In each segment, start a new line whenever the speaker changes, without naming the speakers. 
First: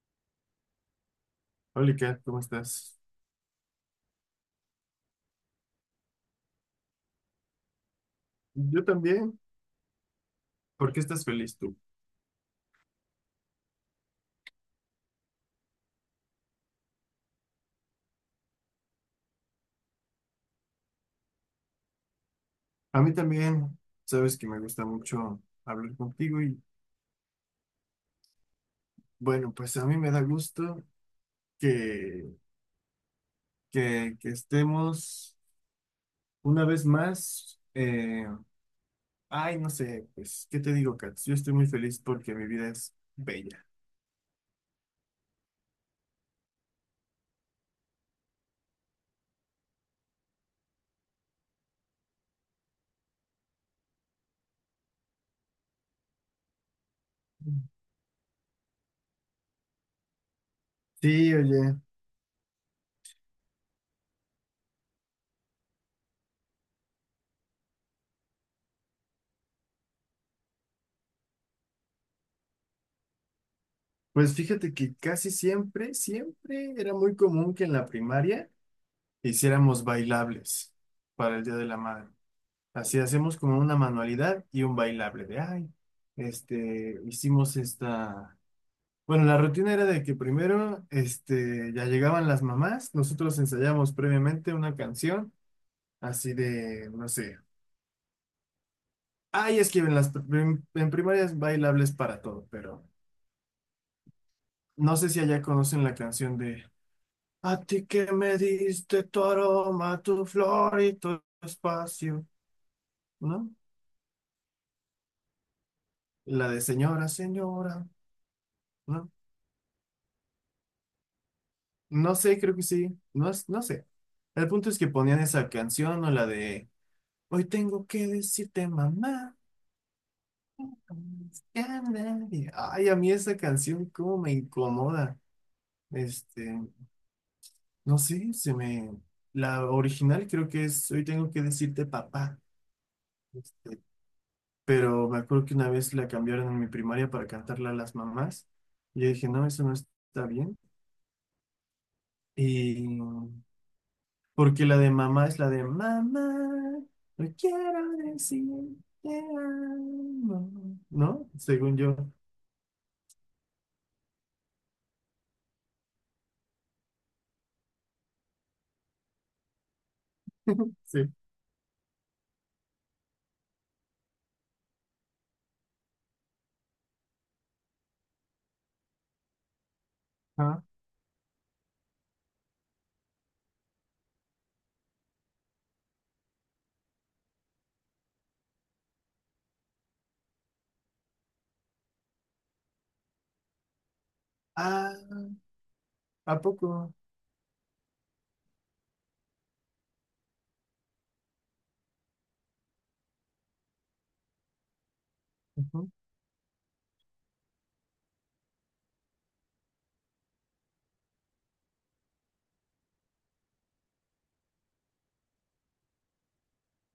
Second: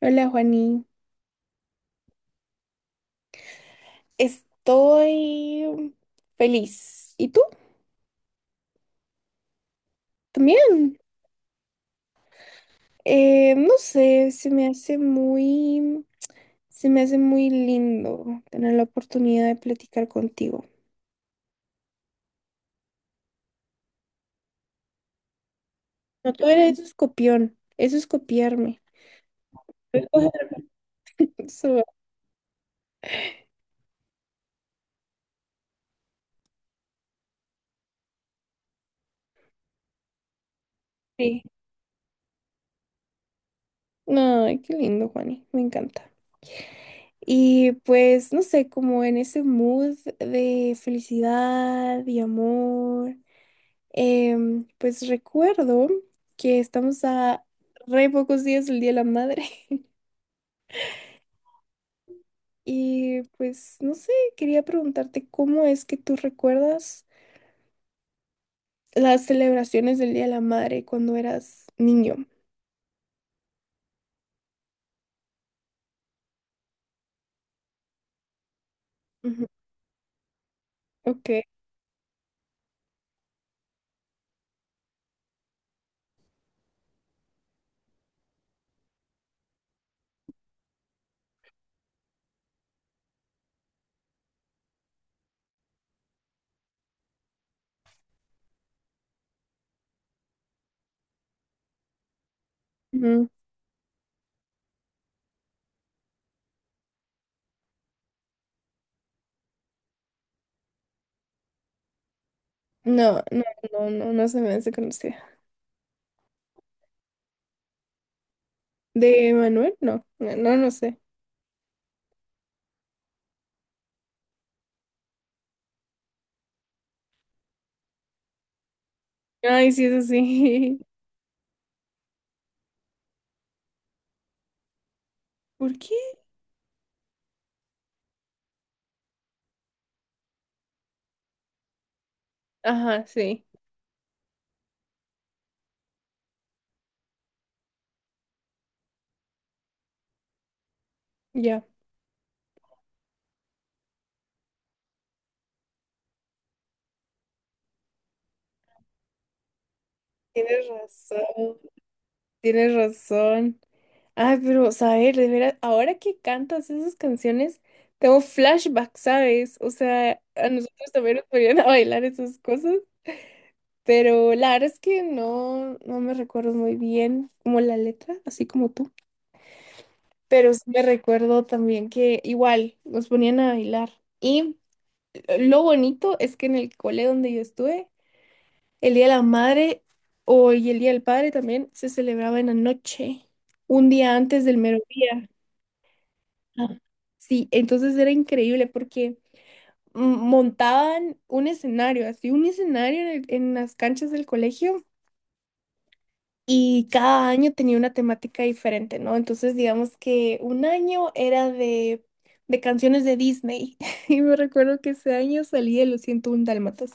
Hola, Juani.
Hola, Kat, ¿cómo estás?
Estoy feliz. ¿Y tú?
Yo también. ¿Por
También.
qué estás feliz tú?
No sé, se me hace muy lindo tener la oportunidad de platicar contigo.
A mí también, sabes que me gusta mucho hablar
No,
contigo
tú
y
eres eso es eso es copiarme.
bueno, pues a mí me da gusto
Eso,
que, que estemos una vez más. Ay, no sé, pues, ¿qué te digo, Kat? Yo
sí.
estoy muy feliz porque mi vida es bella.
No, ay, qué lindo, Juani. Me encanta. Y pues, no sé, como en ese mood de felicidad y amor. Pues recuerdo que estamos a re pocos días del Día de la Madre.
Sí, oye,
Y pues no sé, quería preguntarte cómo es que tú recuerdas las celebraciones del Día de la Madre cuando eras niño.
pues fíjate que casi siempre, siempre era muy común que en la primaria
Ujú.
hiciéramos bailables
Ok.
para el Día de la Madre. Así hacemos como una manualidad y un bailable de, ay, hicimos esta... Bueno, la rutina era de que primero, ya llegaban las mamás, nosotros ensayamos previamente una canción, así de, no sé, ay, es que en primarias bailables para todo, pero
Ujú.
no sé si allá conocen la canción de, a ti que me diste tu aroma, tu flor y tu espacio,
No, no,
¿no?
no, no, no se me hace conocida.
La de señora, señora. ¿No?
¿De Manuel? No, no, no, no sé.
No sé, creo que sí. No, no sé. El punto es que ponían esa canción o la de Hoy tengo que decirte, mamá.
Ay, sí, es así.
Ya nadie". Ay, a mí esa canción, cómo me incomoda.
¿Por qué?
Este, no sé, se me. La original creo que es Hoy tengo que decirte, papá.
Ajá, sí,
Este, pero me acuerdo que una vez la cambiaron en mi primaria para cantarla a las mamás. Y yo dije, no, eso no está bien.
ya.
Y porque la de mamá es la de mamá, no quiero decir te
Tienes
amo", ¿no?
razón.
Según yo.
Tienes razón. Ay, pero, saber, de veras, ahora que cantas esas canciones, tengo flashbacks, ¿sabes? O sea, a nosotros
Sí.
también nos ponían a bailar esas cosas, pero la verdad es que no, no me recuerdo muy bien como la letra, así como tú. Pero sí
Ah,
me recuerdo también que igual nos ponían a bailar. Y lo bonito es que en el cole donde yo estuve, el Día de la Madre o y el Día del Padre también se celebraba en la noche, un día antes del
ah,
mediodía.
¿A
Ah.
poco?
Sí, entonces era increíble porque, mm, montaban un escenario, así un escenario en, en las canchas del colegio,
Ujú.
y cada año tenía una temática diferente, ¿no? Entonces digamos que un año era de canciones de Disney. Y me recuerdo que ese año salí de Los 101 Dálmatas.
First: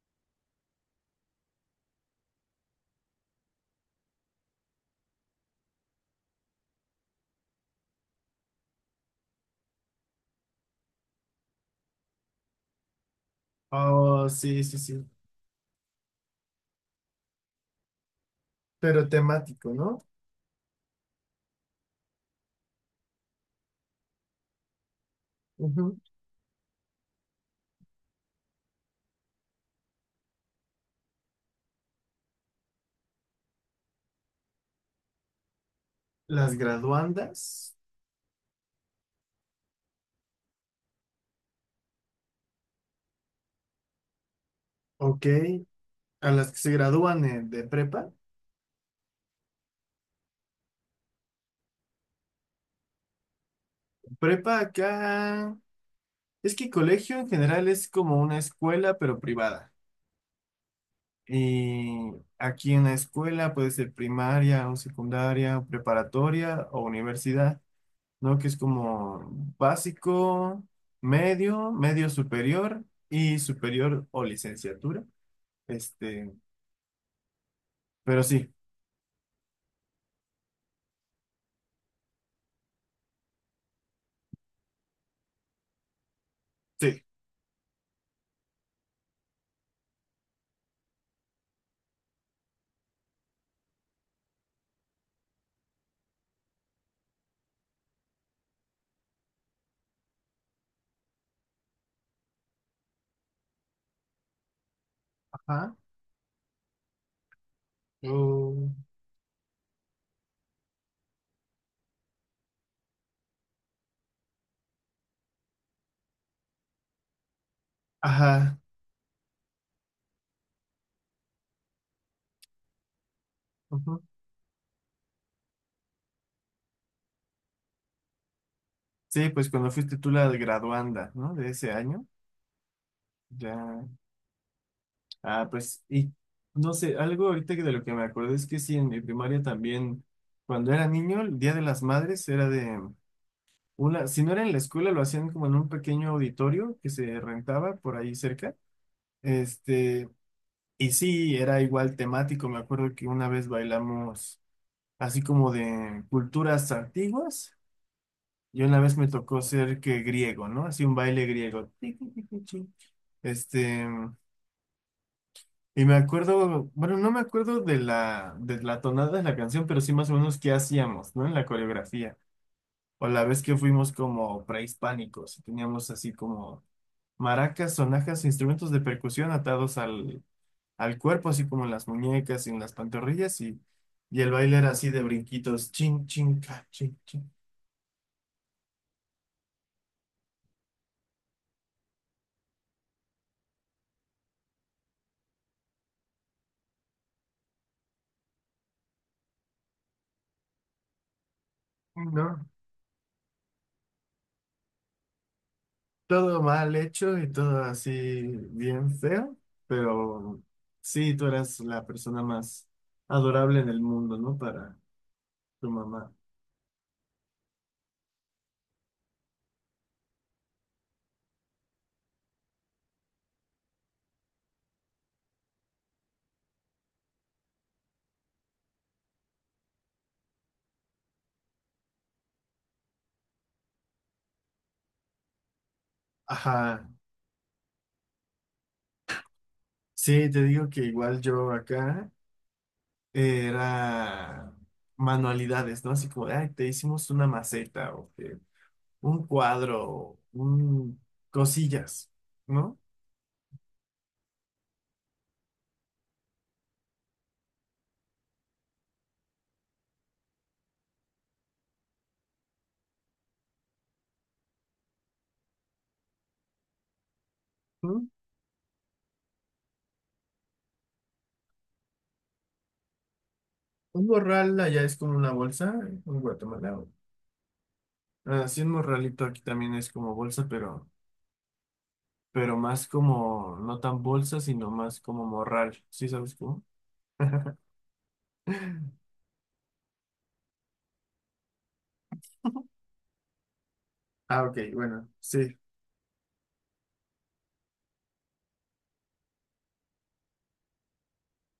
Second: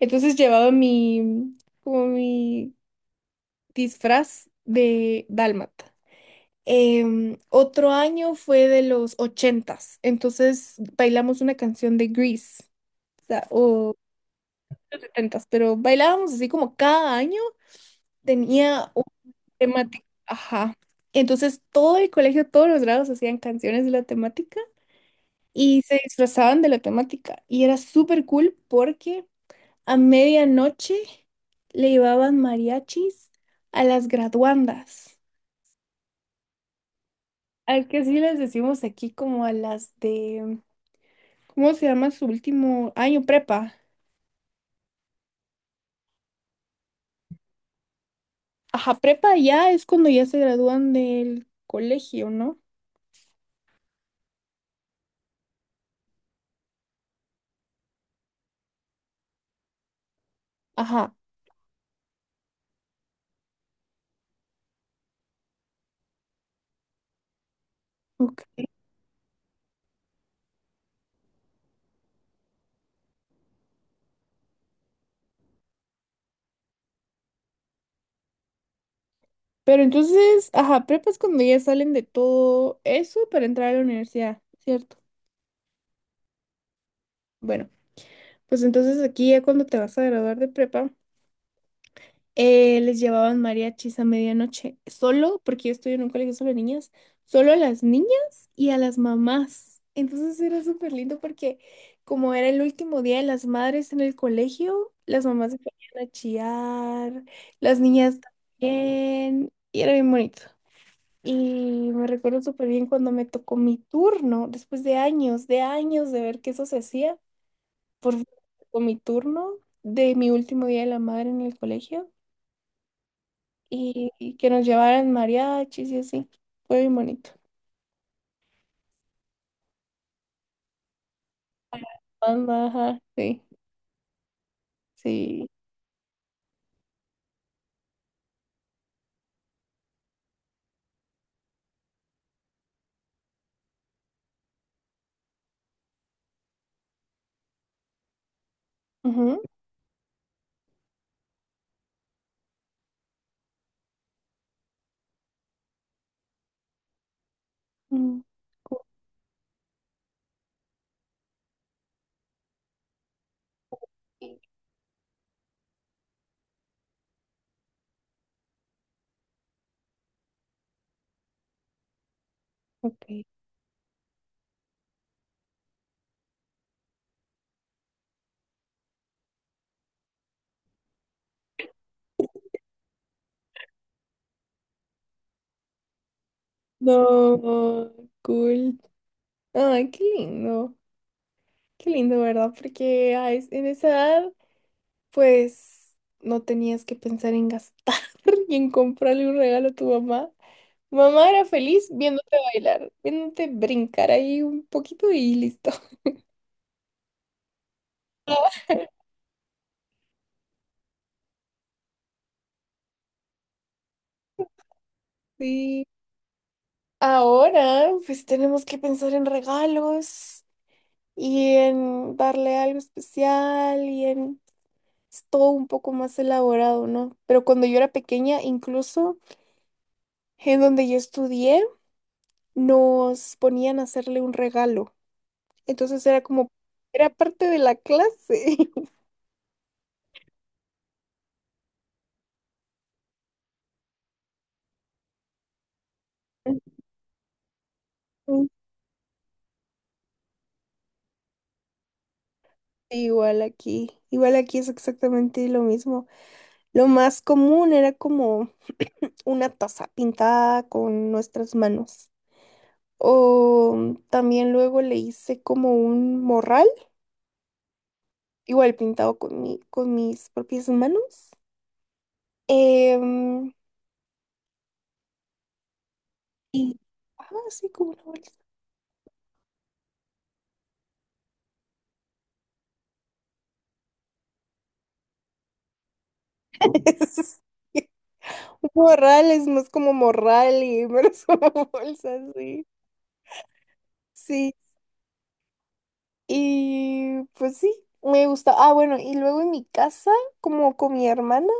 Entonces llevaba mi, como mi disfraz de dálmata. Otro año fue de los ochentas, entonces bailamos una canción de Grease, o sea, o
Oh, sí, sí, sí.
setentas, pero bailábamos así como cada año tenía un
Pero temático, ¿no?
temática, ajá. Entonces todo el colegio, todos los grados hacían canciones de la temática y
Ujú.
se disfrazaban de la temática y era súper cool porque a medianoche le llevaban mariachis a las graduandas,
Las graduandas,
al que sí les decimos aquí como a las de, ¿cómo se llama su último año? Prepa.
ok. A las que se gradúan de prepa.
Ajá, prepa ya es cuando ya se gradúan del colegio, ¿no?
Prepa acá. Es que colegio en general es como una escuela, pero privada.
Ajá,
Y aquí en la escuela puede ser primaria o secundaria, o preparatoria o universidad, ¿no? Que es
ok.
como básico, medio, medio superior y superior o licenciatura. Este, pero sí,
Pero entonces, ajá, prepa es cuando ya salen de todo eso para entrar a la universidad, ¿cierto?
sí,
Bueno, pues entonces aquí ya cuando te vas a graduar de prepa, les llevaban mariachis a medianoche, solo, porque yo estoy en un colegio solo de niñas, solo a las niñas y a las mamás. Entonces era súper lindo porque como era el último día de las madres en el colegio, las mamás se
ajá.
ponían a chillar, las niñas
O-
también, y era bien bonito. Y me recuerdo súper bien cuando me tocó mi turno, después de años, de años de ver que eso se hacía, por fin me
ajá.
tocó mi turno de mi último día de la madre en el colegio
Ujú.
y que nos llevaran mariachis y así. Fue bien bonito.
Sí, pues cuando fuiste tú la graduanda, ¿no? De ese año,
Banda, ajá, sí,
ya.
sí.
Ah, pues, y no sé, algo ahorita que de lo que me acuerdo es que sí, en mi primaria también, cuando era niño, el Día de las Madres era de una, si no era en la escuela, lo hacían como en un pequeño auditorio que se rentaba por ahí cerca.
Ujú,
Este, y sí, era igual temático. Me acuerdo que una vez bailamos así como de culturas antiguas,
mm,
y una
cool.
vez me tocó ser que griego, ¿no? Así un baile griego. Este. Y me acuerdo, bueno, no me acuerdo de la tonada de la canción, pero sí más o menos qué hacíamos, ¿no? En la coreografía. O
Ok.
la vez que fuimos como prehispánicos, y teníamos así como maracas, sonajas, instrumentos de percusión atados al, al cuerpo, así como en las muñecas y en las pantorrillas, y el baile era así de brinquitos, chin, chin, ca, chin, chin.
No, cool. Ay, qué lindo. Qué lindo, ¿verdad? Porque en esa edad, pues, no tenías que pensar en gastar y en comprarle un regalo a tu mamá. Mamá era feliz viéndote
¿No?
bailar, viéndote brincar ahí un poquito y listo.
Todo mal hecho y todo así bien feo, pero sí, tú eras la persona más adorable en el mundo, ¿no? Para tu
Sí.
mamá.
Ahora, pues tenemos que pensar en regalos y en darle algo especial y en, es todo un poco más elaborado, ¿no? Pero cuando yo era pequeña, incluso en donde yo estudié, nos ponían a hacerle un regalo. Entonces era como,
Ajá,
era parte de la clase.
sí, te digo que igual yo acá era manualidades, ¿no? Así como, de, ay, te hicimos una maceta o que
Ujú.
un cuadro, o un cosillas, ¿no?
Igual aquí es exactamente lo mismo. Lo más común era como una taza pintada con nuestras manos. O también luego le hice como un morral,
¿Mm?
igual pintado con mi, con mis propias manos. Em,
Un morral allá es como una bolsa, en
y,
Guatemala. O-
ajá, sí, como una bolsa.
así un morralito aquí también es como bolsa, pero más como, no tan bolsa, sino más como morral. ¿Sí sabes cómo?
Un morral es más como morral y menos como bolsa, sí.
Ah,
Sí,
ok, bueno, sí.
y pues sí, me gusta. Ah, bueno, y luego en mi casa, como con mi hermana,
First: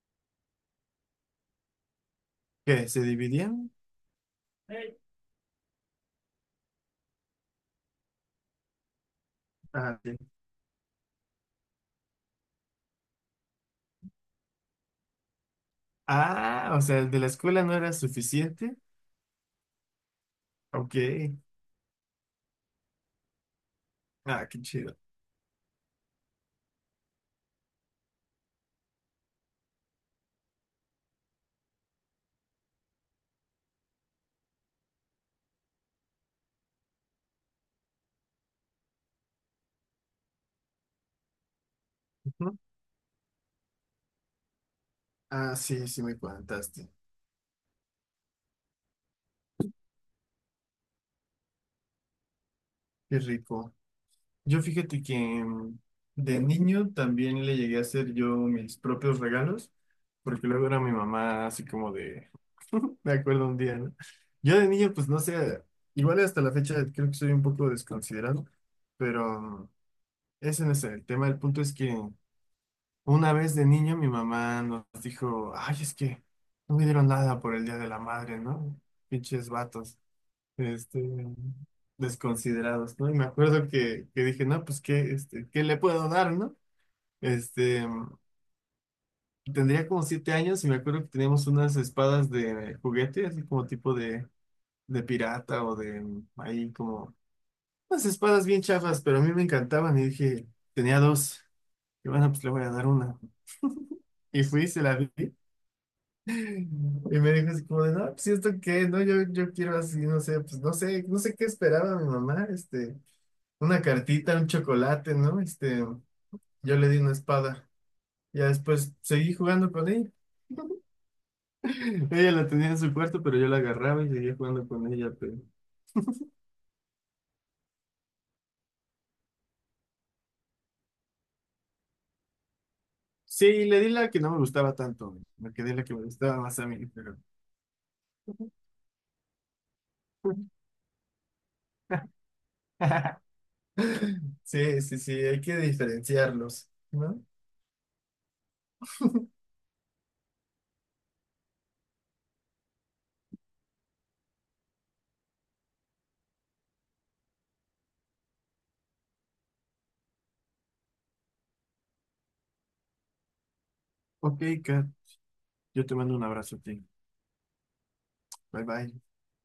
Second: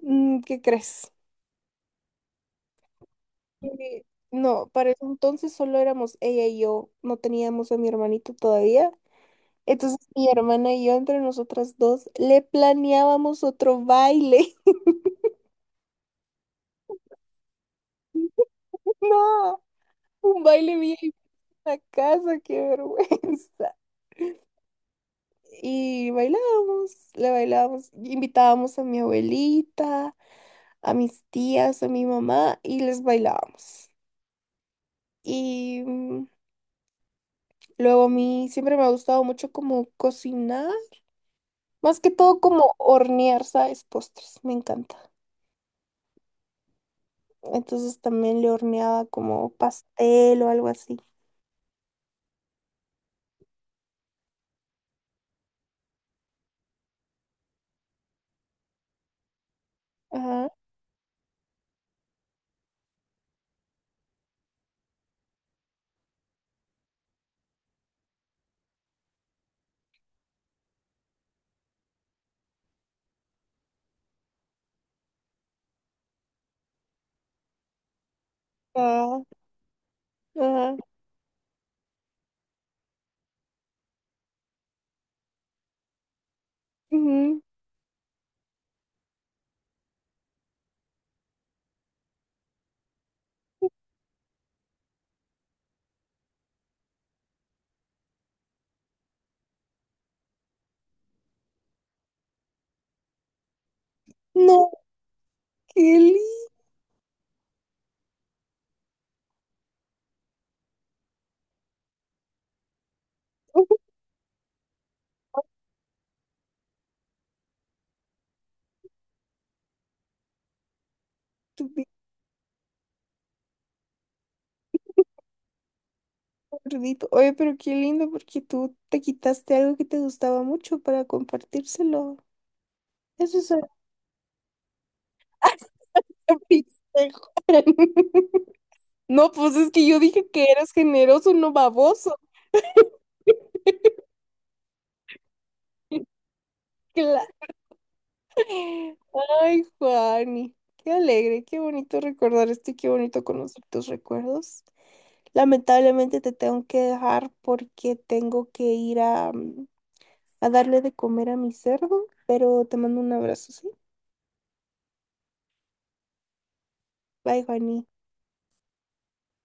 mm, ¿qué crees?
¿Qué? ¿Se dividían?
Eh, No, para ese entonces solo éramos ella y yo, no teníamos a mi hermanito todavía. Entonces
Ah, sí.
mi hermana y yo, entre nosotras dos, le planeábamos otro baile.
Ah, o sea, el de la escuela no era suficiente.
No, un baile
Ok.
bien en la casa, qué vergüenza.
Ah, qué chido.
Y bailábamos, le bailábamos, invitábamos a mi abuelita, a mis tías, a mi mamá y les bailábamos. Y, luego a mí siempre me ha gustado mucho como cocinar, más que todo
Ujú.
como hornear, ¿sabes? Postres, me encanta.
Ah, sí, sí me contaste.
Entonces también le horneaba como pastel o algo así.
Qué rico. Yo fíjate que de niño también le llegué a hacer yo mis propios regalos, porque
Ajá,
luego era mi mamá así como de, me acuerdo un día, ¿no? Yo de niño, pues no sé, igual hasta la fecha creo que soy un poco desconsiderado, pero ese no es el tema. El punto es que una vez de niño mi mamá nos dijo, ay, es que no me dieron nada por el Día de la Madre, ¿no?
ah,
Pinches vatos
ajá.
este, desconsiderados, ¿no? Y me acuerdo que dije, no, pues, ¿qué, este, qué le puedo dar, no?
Ujú.
Este, tendría como siete años y me acuerdo que teníamos unas espadas de juguete, así como tipo de pirata o de ahí como, unas espadas bien chafas, pero a mí me encantaban y dije, tenía dos. Y bueno, pues le voy a dar una. Y fui,
No,
se la di.
qué lindo.
Y me dijo así como de, no, pues ¿y esto qué, no, yo quiero así, no sé, pues no sé, no sé qué esperaba mi mamá, este. Una cartita, un chocolate, ¿no? Este, yo le di una espada. Ya después seguí jugando con ella.
Tu pico
Ella la tenía en su cuarto, pero yo la agarraba y seguía jugando con ella, pero...
gordito. Oye, pero qué lindo porque tú te quitaste algo que te gustaba mucho para compartírselo. Eso es
Sí,
algo
le di la que no me gustaba tanto, me quedé la que me
que
gustaba
me
más a mí,
hice,
pero...
Juan. No, pues es que yo dije que eras generoso, no baboso.
Sí, sí, sí, hay que diferenciarlos,
Claro.
¿no?
Ay, Juani. Qué alegre, qué bonito recordar esto y qué bonito conocer tus recuerdos. Lamentablemente te tengo que dejar porque tengo que ir a darle de comer a mi cerdo, pero te mando un abrazo, ¿sí?
Ok, Kat, yo te mando un abrazo a ti.
Bye, Juani.
Bye, bye.